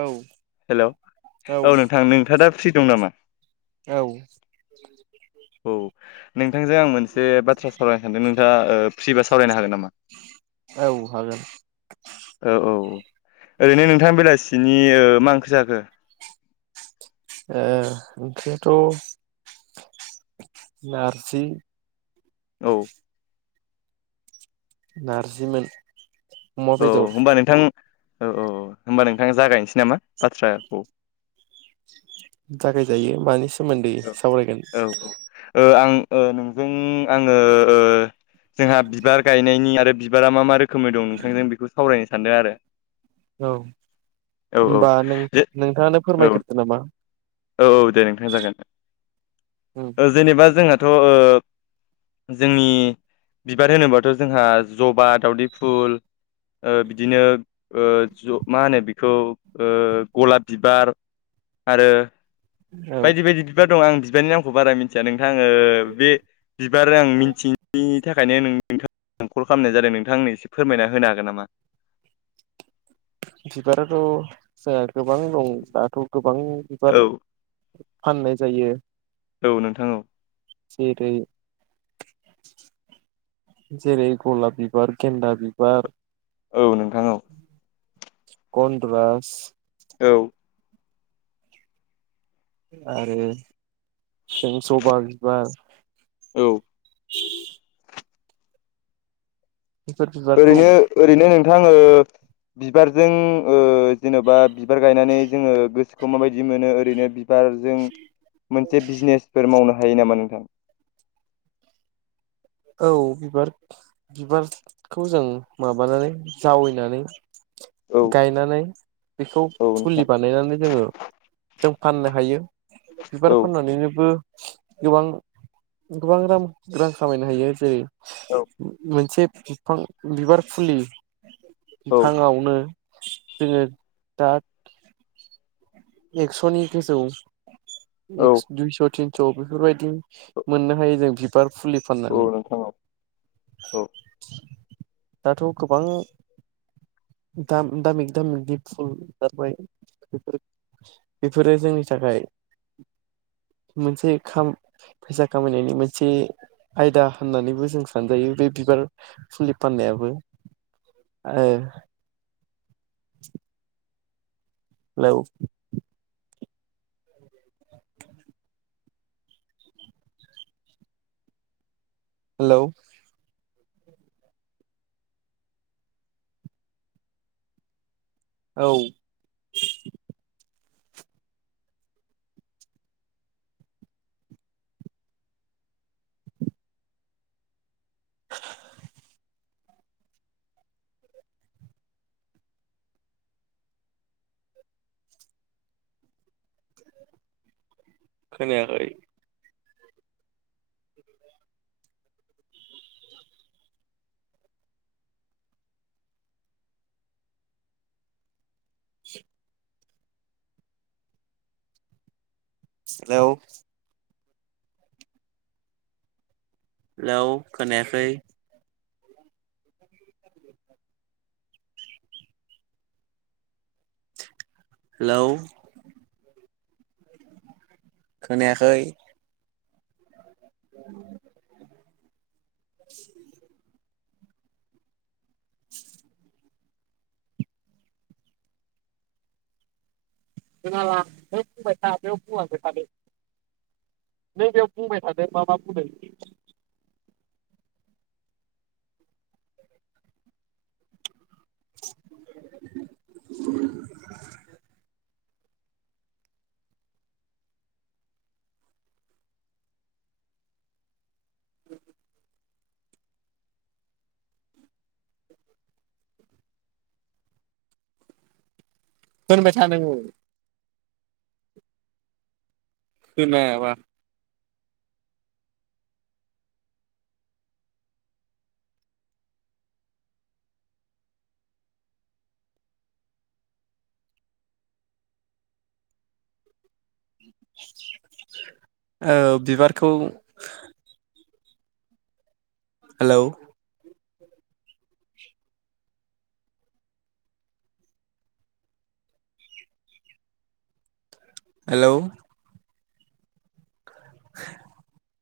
औ हेल' औ नोंथां नोंथाङ दा फ्रि दं नामा? औ। औ नोंथांजों आं मोनसे बाथ्रा सावरायनो सानदों नोंथाङा ओ फ्रिबा सावरायनोगोन नामा? औ हागोन। औ दिनि मा ओंख्रि जाखो? ओ ओंख्रिआथ' नारजि औ। नारजिमोन। अमा औ बेदर होनोमबा नोंथां औ औ होनोमबा नोंथाङा जागायनोसै नामा बाथ्राखौ। जागायजायो मानि सोमोन्दै औ सावरायगोन? औ ओ आं ओ नोंजों आङो जोंहा बिबार गायनायनि आरो बिबारा मा मा रोखोमनि दं नोंथांजों बेखौ सावरायनो सानदों आरो। औ। औ औ होनोमबा नों जे नोंथाङानो औ फोरमायग्रोदो नामा? औ औ दे नोंथां जागोन। उम ओ जेनेबा जोंहाथ'ओ जोंनि बिबार होनोबाथ' जोंहा जबा, दावदै फुल। ओ बिदिनो ओ ज मा होनो बेखौ गलाब बिबार आरो औ। बायदि बायदि बिबार आं बिबारनि नामखौ बारा मिथिया नोंथां आंङो बे बिबार आं मिथि थाखायनो नों नोंथां कल खालामनाय जादों नोंथां आंनो एसे फोरमायना होनो हागोन नामा? बिबाराथ' जोंहा गोबां दं दाथ' गोबां औ बिबार फाननाय जायो। औ नोंथां औ। जेरै जेरै गलाप बिबार, गेन्दा बिबार। औ नोंथां औ। गद राजस। औ। आरो जों जबा बिबार औ बेफोर बिबारखौ ओरैनो ओरैनो नोंथां ओ बिबारजों ओ जेनबा बिबार गायनानै जोंङो गोसोखौ माबायदि मोनो ओरैनो बि बार जों मोनसे बिजनेसफोर मावनो हा हायो नामा नोंथां? औ बिबार बिबारखौ जों माबानानै जावैनानै औ गायनानै बेखौ औ नोंथां फुलि बानायनानै जोङो जों फाननो हायो। बिबार औ फाननानैनोबो गोबां गोबां रां रां खामायनो हायो जेरै औ मोनसे बिफां बिबार फुलि औ बिफाङावनो जोंङो दा एकसनि गोजौ औ एक्स दुइस थिन स बेफोरबायदि मोननो हायो जों बिबार फुलि औ फाननानै नोंथां औ औ दाथ गोबां दाम दामिक दामिकनि फुल ओंखारबाय बेफोर बेफोरो जोंनि थाखाय [inaudible] मोनसे खाम फैसा खामायनायनि मोनसे आयदा होननानैबो जों सानजायो बे बि बिबार फुलि फाननायाबो आओ [inaudible] हेलौ हेलौ औ खोनायाखै हेलौ हेलौ खोनायाखै हेलौ खोनायाखै [inaudible] [inaudible] [unintelligible] बेयाव बुंलांबाय थादो नै बेयाव बुंबाय थादों माबा बुंदों। [unintelligible] होनबायथा नोङो। खोनायाबा- ओ बिबारखौ हेलौ। हेलौ। [unintelligible]